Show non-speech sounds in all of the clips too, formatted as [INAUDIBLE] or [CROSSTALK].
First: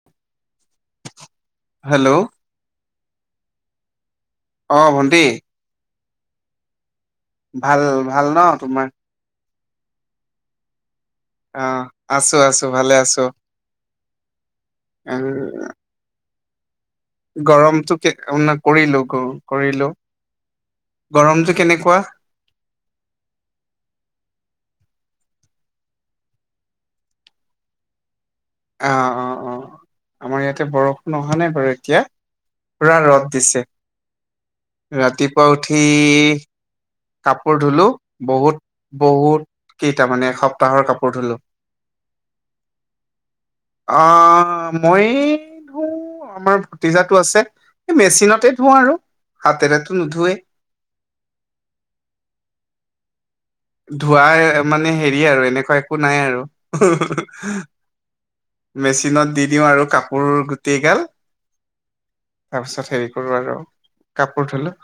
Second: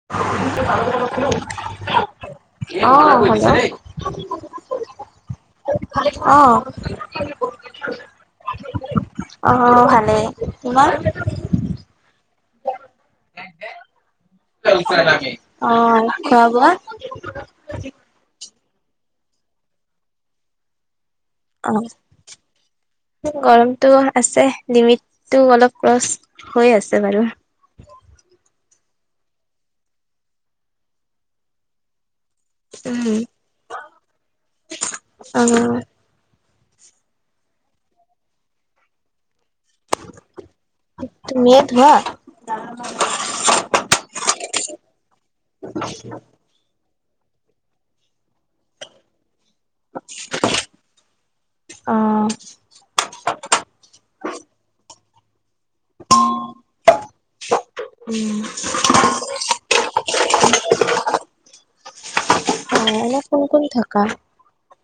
[UNINTELLIGIBLE] Hello? অ'! কোৱাচোন? [UNINTELLIGIBLE] অ'! ভণ্টি। অ'! ভাল, ভাল ন' তোমাৰ? অ'! ভালেই। তোমাৰ? অ'! আছোঁ, আছোঁ, ভালেই আছোঁ। [UNINTELLIGIBLE] খোৱা-বোৱা? গৰমটো [UNINTELLIGIBLE] কৰিলোঁ, কৰিলোঁ। গৰমটো অ', কেনেকুৱা? [INAUDIBLE] গৰমটো আছে, লিমিটটো অলপ ক্ৰচ হৈ আছে বাৰু। অ' অ' অ! আমাৰ ইয়াতে, বৰষুণ অহা নাই বাৰু এতিয়া। পুৰা উম, ৰ'দ দিছে। ৰাতিপুৱা অ', উঠি [UNINTELLIGIBLE] কাপোৰ ধুলোঁ। বহুত, বহুত! কেইটা মানে সপ্তাহৰ কাপোৰ ধুলো। কি ধোলা? অঁহ মই ধূ। আমাৰ ভতিজাটো আছে, এ মেচিনতে ধো আৰু হাতেৰেতো নুধোৱেই। অঁহ। ধূৱা মানে হেৰি আৰু এনেকুৱা একো নাই আৰু হুহুহু। উম, মেচিনত দি দিওঁ আৰু কাপোৰ গোটেই গাল। তাৰপিছত অ', হেৰি এনে কৰো কোন আৰু কোন থকা কা পোৰ ধুলো,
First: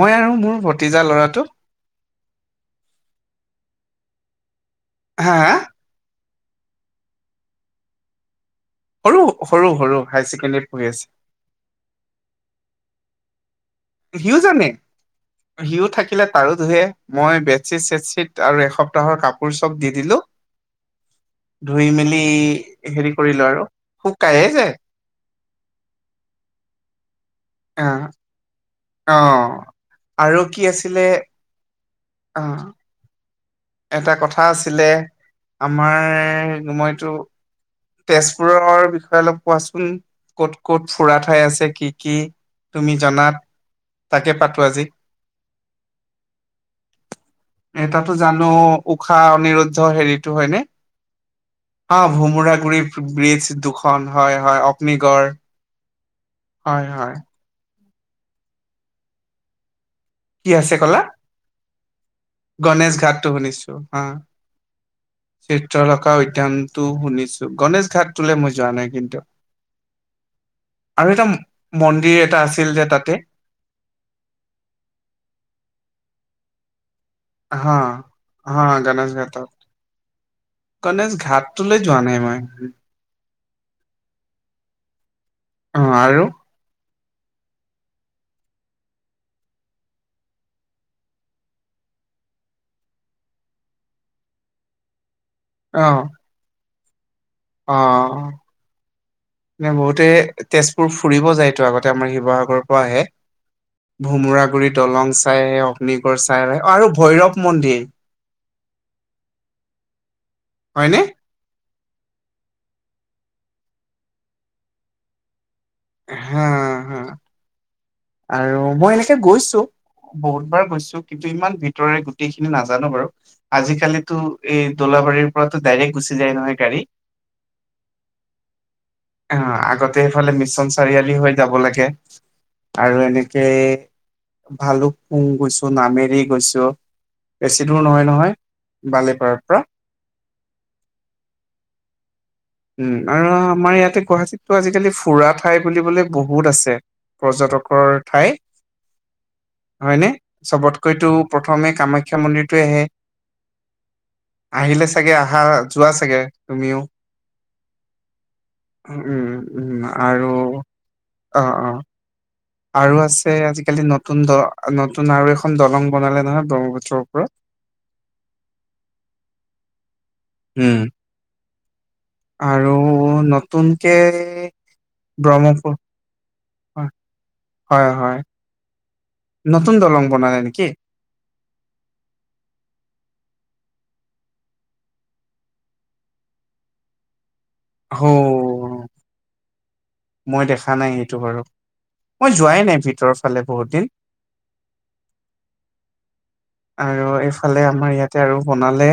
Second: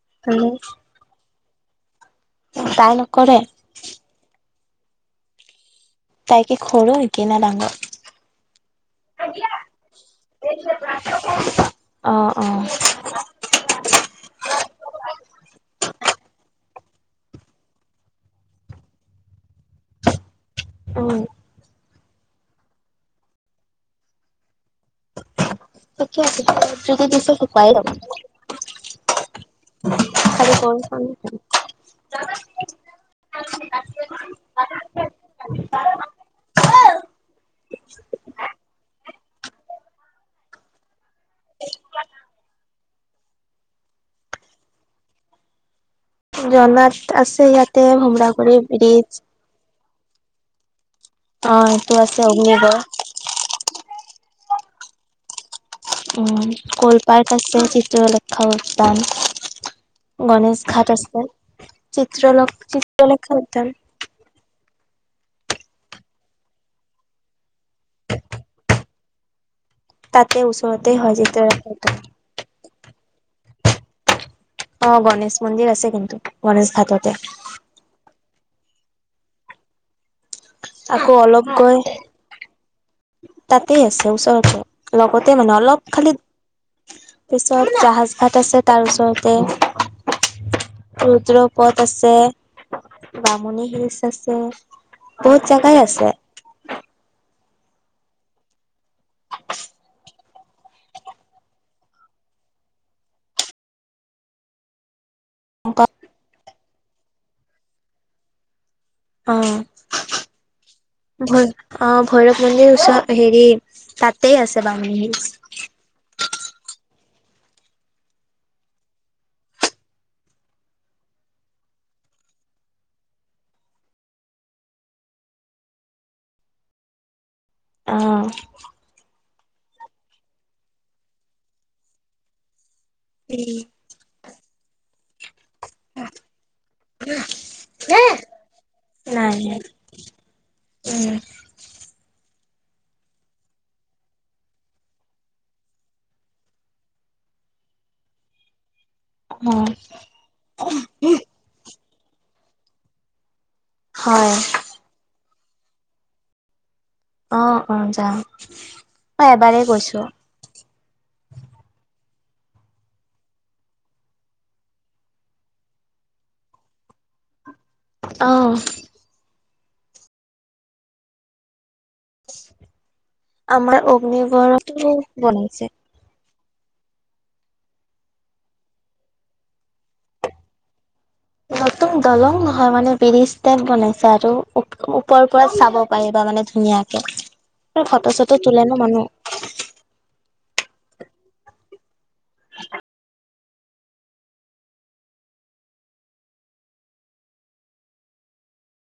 মই আৰু মোৰ ভতিজা লৰাটো। তাই নকৰে? হা হা? তাইকে সৰু কেইমা ডাঙৰ? সৰু সৰু সৰু হায়াৰ ছেকেণ্ডেৰী পঢ়ি আছে? অ অ। সিও জানে। সিও থাকিলে তাৰো ধুয়ে, মই বেডশিট- চেডশিট আৰু এসপ্তাহৰ কাপোৰ চব দি দিলো। [INAUDIBLE] উম। ধুই মেলি হেৰি কৰিলো আৰু শুকাইয়ে যায়। ঠিকে আছে, যদি দিছে শুকুৱাই যাব। অ অ আৰু কি আছিলে আ অ [INAUDIBLE] এটা কথা আছিলে আমাৰ মইতো তেজপুৰৰ বিষয়ে অলপ কোৱাচোন ক'ত ক'ত ফুৰা ঠাই আছে কি কি তুমি জনাত তাকে পাতো আজি? জনাত আছে ইয়াতে এটাটো জানো ভোমৰাগুৰি ব্ৰিজ ঊষা - অনিৰুদ্ধ হেৰিটো হয়নে? অ সেইটো আছে অগ্নিগড়। ব্ৰিজ দুখন হয় হয় অগ্নিগড়। উম হয় কল হয় পাৰ্ক আছে চিত্ৰলেখা উদ্যান। কি গণেশ ঘাট ক'লা আছে, চিত্ৰলে গণেশ ঘাটটো শুনিছো হা। চিত্ৰলখা উদ্যানটো শুনিছো, গণেশ ঘাটটোলে মই যোৱা নাই কিন্তু? তাতে ওচৰতে আৰু হয় এটা চিত্ৰলেখা উদ্যান মন্দিৰ এটা আছিল যে তাতে? অ গনেশ মন্দিৰ আছে কিন্তু গণেশ ঘাটতে। হা হা গণেশ ঘাটত। আকৌ গণেশ ঘাটটোলৈ যোৱা নাই মই? তাতেই আছে ওচৰতে লগতে মানে অ অলপ খালি আৰু পিছত জাহাজ ভাট আছে তাৰ ওচৰতে। ৰুদ্ৰ পথ আছে, বামুণী হিলচ আছে বহুত জাগাই অ আছে। অ। এনে বহুতে তেজপুৰ ফুৰিব যায়টো আগতে আমাৰ শিৱসাগৰৰ পৰা আহে। ভোমোৰা গুৰি দলং চাই, অগ্নিগড় চাই আৰু ভৈৰৱ মন্দিৰ। অ। হয়নে? অ ভৈৰৱ মন্দিৰ ওচৰত হেৰি তাতেই আছে বাংলী হিচ। হা হা আৰু মই এনেকে গৈছো। বহুত বাৰ গৈছো কিন্তু ইমান ভিতৰে গোটেইখিনি নাজানো বাৰু। আজিকালিতো এই দোলাবাৰীৰ পৰাতো ডাইৰেক্ট গুচি যায় নহয় গাড়ী? অ। অ আগতে এইফালে মিছন চাৰিআলি হৈ যাব লাগে আৰু এনেকেই ভালুক পুং গৈছো, নামেৰি গৈছো। বেছি দূৰ নহয় নহয় বালিপাৰাৰ পৰা। উম। উম আৰু আমাৰ ইয়াতে গুৱাহাটীতো আজিকালি ফুৰা ঠাই বুলিবলে বহুত আছে। পৰ্যটকৰ ঠাই উম। হয়নে? চবতকৈতো প্ৰথমে কামাখ্যা মন্দিৰটোৱে আহে। হয়। আহিলে চাগে আহা যোৱা চাগে তুমিও? অ অ যাওঁ। উম উম আৰু অ অ'। আৰু আছে আজিকালি নতুন দ নতুন আৰু এখন দলং বনালে নহয় ব্ৰহ্মপুত্ৰৰ ওপৰত। অঁ। উম। আৰু আমাৰ নতুনকে অগ্নিগড়তো বনাইছে। ব্ৰহ্মপুত হয় হয় হয়, নতুন দলং বনালে নেকি। নতুন দলং নহয় মানে বেৰিজ ষ্টেড বনাইছে আৰু ও - ওপৰ পৰা চাব পাৰিবা মানে ধুনীয়া। হৌ ফটো - চটো তোলে ন মানুহ। মই দেখা নাই এইটো বাৰু? মই যোৱাই নাই ভিতৰ ফালে বহুত দিন? আৰু এইফালে আমাৰ ইয়াতে আৰু বনালে।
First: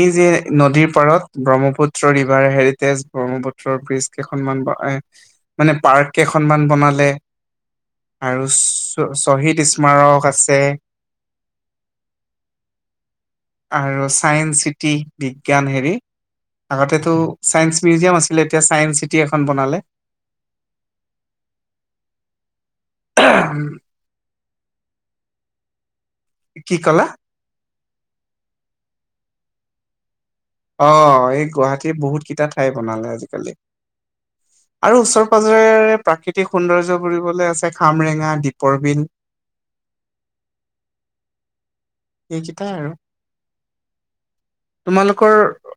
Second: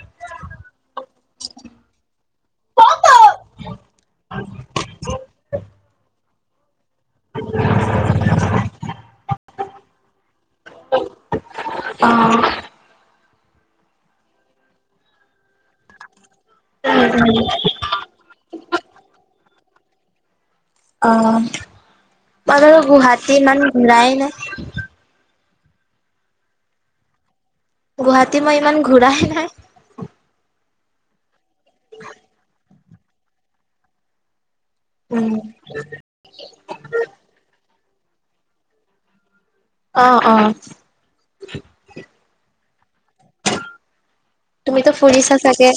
এই যে নদীৰ পাৰত Brahmaputra river heritage Brahmaputra bridge কেইখনমান। মানে পাৰ্ক কেইখনমান বনালে। আৰু চ শ্বহীদ স্মাৰক আছে। অ। আৰু চায়ন্স চিটি বিজ্ঞান হেৰি আগতেটো চাইন্স পিজিয়াম আছিলে এতিয়া ছাইন্স চিটি এখন বনালে। অ মই ধৰ গুৱাহাটী ইমান ঘূৰাই নাই। কি কলা? গুৱাহাটী মই ইমান ঘূৰাহে নাই। অ এই গুৱাহাটীৰ বহুত কেইটা ঠাই বনালে আজিকালি। আৰু ওচৰে উম পাজৰেৰে প্ৰাকৃতিক সৌন্দৰ্য বুলিবলে আছে খামৰেঙা দ্বীপৰ বিল। অ অ। এইকেইটাই আৰু। তুমিতো তোমালোকৰ ফুৰিছা চাগে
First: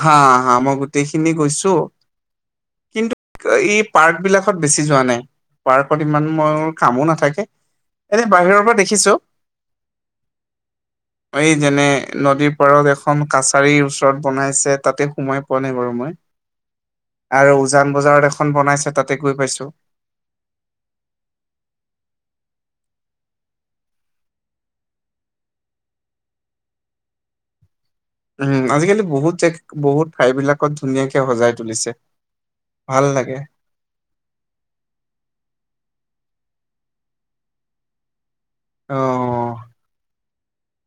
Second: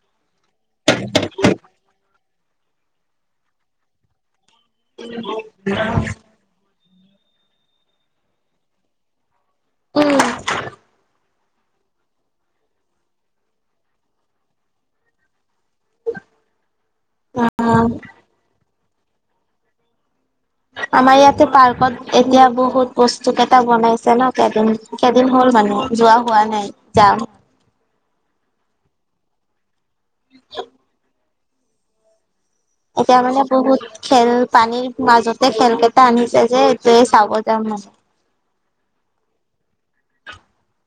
হা হা মই গোটেইখিনি কৈছো। কিন্তু ই পাৰ্ক বিলাকত বেছি যোৱা নাই? পাৰ্কত ইমান মইওৰ কামো নাথাকে এনে বাহিৰৰ পৰা দেখিছো। উম। এই যেনে নদীৰ পাৰত এখন কাছাৰীৰ ওচৰত বনাইছে তাতে সোমাই পোৱা নাই বাৰু মই? আৰু অ' উজান বজাৰত এখন বনাইছে তাতে গৈ পাইছো। আমাৰ ইয়াতে পাৰ্কত এতিয়া বহুত বস্তু কেইটা বনাইছে ন কেইদিন। কেইদিন হ'ল মানুহ যোৱা হোৱা নাই যাম। উম আজিকালি বহুত জেগ বহুত ঠাইবিলাকত ধুনীয়াকে সজাই তুলিছে। ভাল এতিয়া লাগে মানে বহুত। খেল পানীৰ মাজতে খেলকেইটা আনিছে যে এইটোৱে চাব যাম মানে। অ।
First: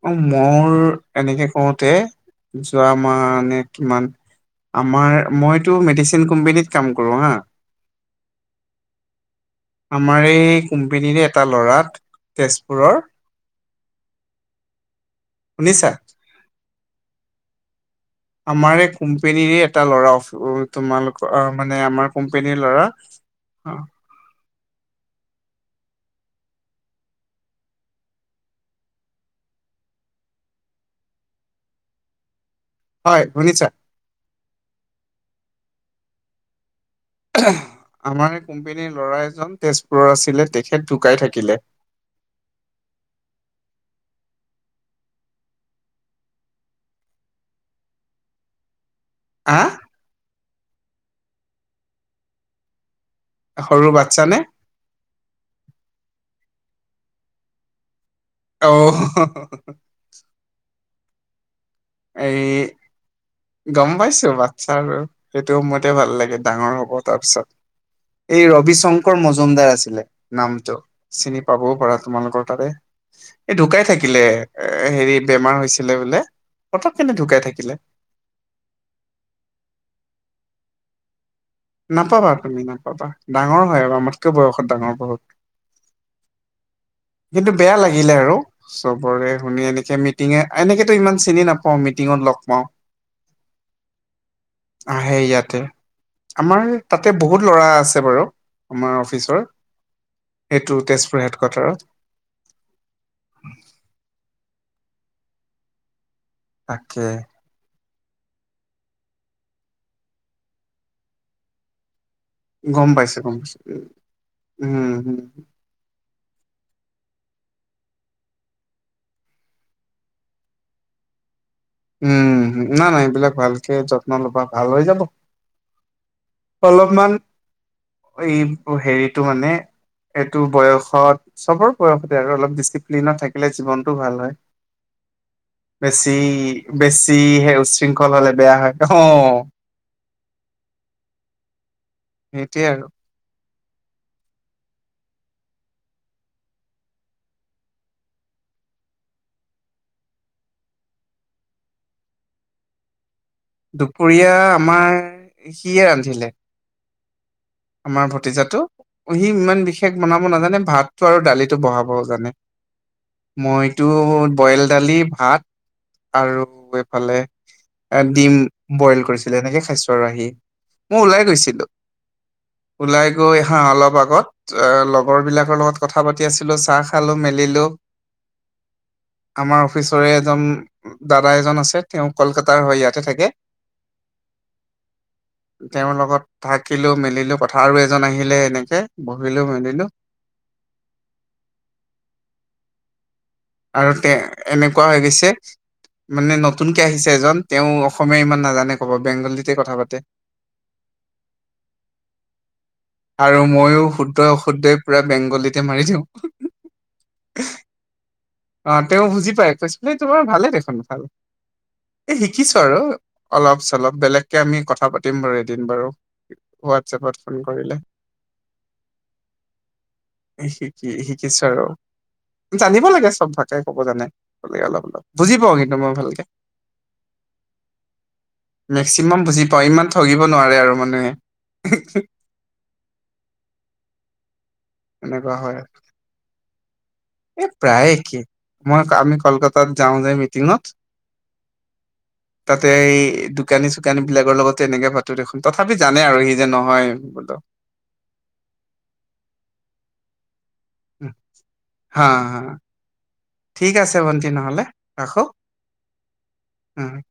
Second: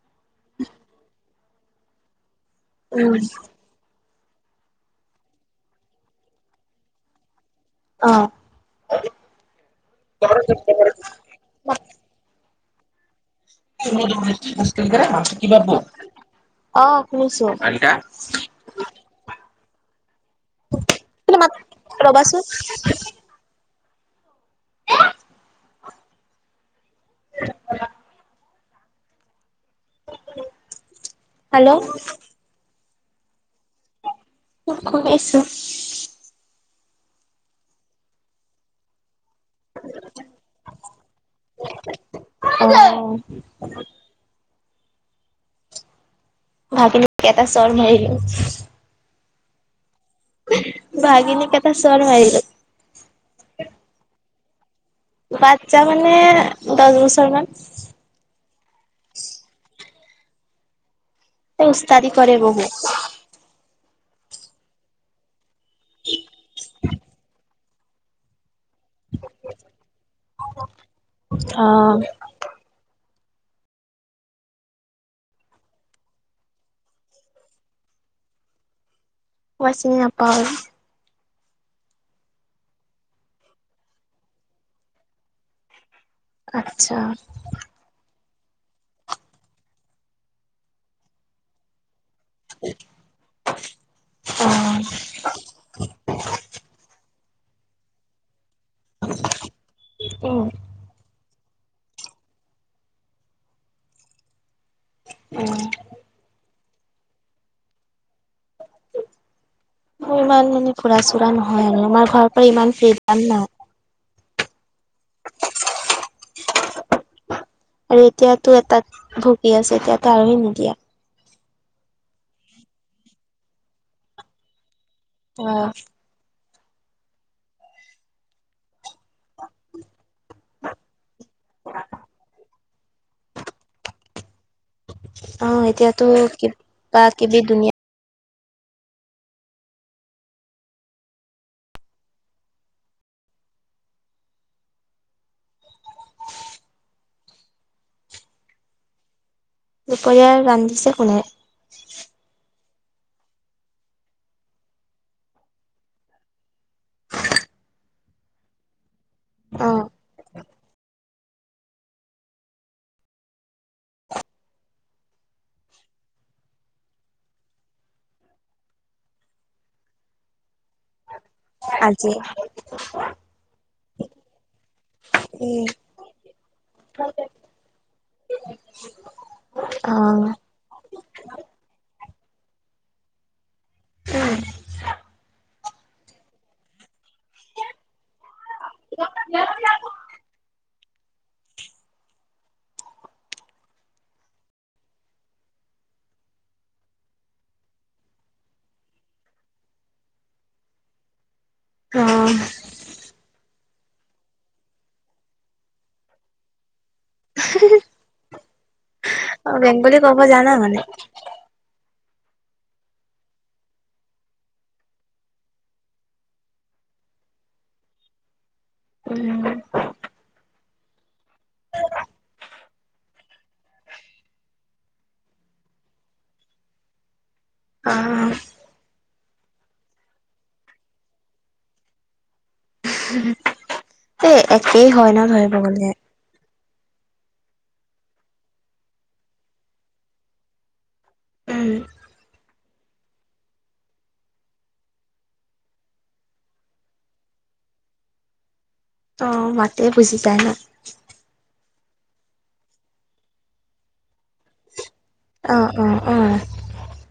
অ মোৰ এনেকে কৰোতে যোৱা উম মানে কিমান আমাৰ মইতো মেডিচিন কোম্পনীত কাম কৰো হা। অ আমাৰ এই কোম্পানীৰে এটা ল'ৰাত তেজপুৰৰ। শুনিছা [INAUDIBLE] অ শুনিছো। আমাৰ এই কোম্পেনীৰে এটা ল'ৰা তোমালোকৰ মানে আমাৰ ৰবাচোন কোম্পানীৰ ল'ৰা। অ। [UNINTELLIGIBLE] হেল্ল'। হয়। শুনিছা? অ কৈ আছো। এ হে আমাৰ এই কোম্পেনীৰ ল'ৰা এজন তেজপুৰৰ আছিলে তেখেত ঢুকাই থাকিলে। অহ। ভাগিনো এটা চৰ মাৰিলো। আহ ভাগিনীক এটা চৰ মাৰিলো। সৰু বাচ্ছা নে- বাচ্ছা মানে দহ বছৰ মান। অঔ উস্তাদি কৰে এই বহু। গম পাইছো বাচ্ছা বাৰু সেইটো সময়তে ভাল লাগে ডাঙৰ হ'ব তাৰপিছত। এই ৰবি শংকৰ মজুমদাৰ আছিলে নামটো চিনি পাবও পাৰা তোমালোকৰ তাৰে। এই ঢুকাই থাকিলে এ হেৰি বেমাৰ হৈছিলে বোলে পতক কেনে ঢুকাই থাকিলে। মই চিনি নাপাওঁ। নাপাবা তুমি নাপাবা ডাঙৰ হয় আৰু আমাতকৈ বয়সত ডাঙৰ বহুত। আত্চ্ছা কিন্তু বেয়া লাগিলে আৰু চবৰে শুনি এনেকে মিটিঙে এনেকেতো ইমান চিনি নাপ- অ মিটিঙত লগ পাওঁ। অ'। আহে ইয়াতে আমাৰ তাতে বহুত ল'ৰা আছে বাৰু আমাৰ অফিচৰ উম, সেইটো তেজপুৰ হেড কোৱাৰ্টাৰত। [UNINTELLIGIBLE] উম তাকে। ইমান মানে ফুৰা চুৰা নহয় আৰু আমাৰ ঘৰত- গম পাইছো গম পাইছো উ উম। [INAUDIBLE] আৰু এতিয়াতো এটাত ভুগি আছে এতিয়াতো আৰু হে নিদিয়া। উম নাই নাই এইবিলাক ভালকে যত্ন লবা ভাল হৈ যাব। অ অলপমান এই হেৰিটো মানে- এইটো বয়সত। চবৰ বয়সতে আৰু অলপ ডিচিপ্লিনত থাকিলে জীৱনটো ভাল হয়। অ এতিয়াতো বেছি কিব- বেছি সে উচ্ছৃংখল হলে বেয়া হয়, অ। সেইটোৱে আৰু দুপৰীয়াৰ ৰান্ধিছে কোনে? দুপৰীয়া আমাৰ সিয়ে ৰান্ধিলে। আমাৰ ভতিজাতটো সি ইমান অ' বিশেষ বনাব নাজানে ভাতটো আৰু দালিটো বহাব জানে। মইতো বইল দালি, ভাত আৰু এইফালে- ডিম বইল কৰিছিলে এনেকে খাইছো আৰু আহি মই ওলাই গৈছিল- আজি। ওলাই গৈ হা অলপ আগত। চ এ লগৰবিলাকৰ উম, লগত কথা পাতি আছিলো, চাহ খালো মেলিলো। আমাৰ অফিচৰে অ', এজন দাদা এজন আছে, তেওঁ কলকাতাৰ হৈ ইয়াতে থাকে। উম। তেওঁৰ লগত থাকিলো মেলিলো কথা আৰু এজন আহিলে এনেকে বহিলো মেলিলো। আৰু তে এনেকুৱা হৈ গৈছে মানে নতুনকে আহিছে এজন, তেওঁ অসমীয়া ইমান নাজানে ক'ব বেংগলীতে কথা পাতে। [INAUDIBLE] অ। আৰু মইো শুদ্ধ- অশুদ্ধই পুৰা বেংগলীতে মাৰি দিওঁ। হিহিহি। অ তেওঁ বুজি পাই কৈছে বো ক'ব তোমাৰ ভালে জানা দেখোন মানে? ভাল। এই শিকিছো আৰু অলপ চলপ বেলেগকে আমি কথা পাতিম বাৰু এদিন বাৰু। হোৱাটছএপত ফোন কৰিলে। উম। শিকি শিকিছো আৰু জানিব লাগে। থব তাকে ক'ব জানে বে অলপ অলপ বুজি পাওঁ কিন্তু মই ভালকে। অ'। মেক্সিমাম বুজি পাওঁ ইমান ঠগিব নোৱাৰে আৰু মানুহে। হু, এই একেই হয় ন এনেকুৱা ধৰিব গলে। এ প্ৰায়েই মই আমি কলকাতাত যাওঁ যে মিটিঙত। উম তাতে এই দোকানী -চোকানীবিলাকৰ লগতে এনেকে ভাতো দেখোন তথাপি জানে আৰু সি যে নহয় বোলো। ত মাতে বুজি যায় ন। হা হা, ঠিক আছে ভণ্টি নহ'লে ৰাখো। অ অ অ। উ।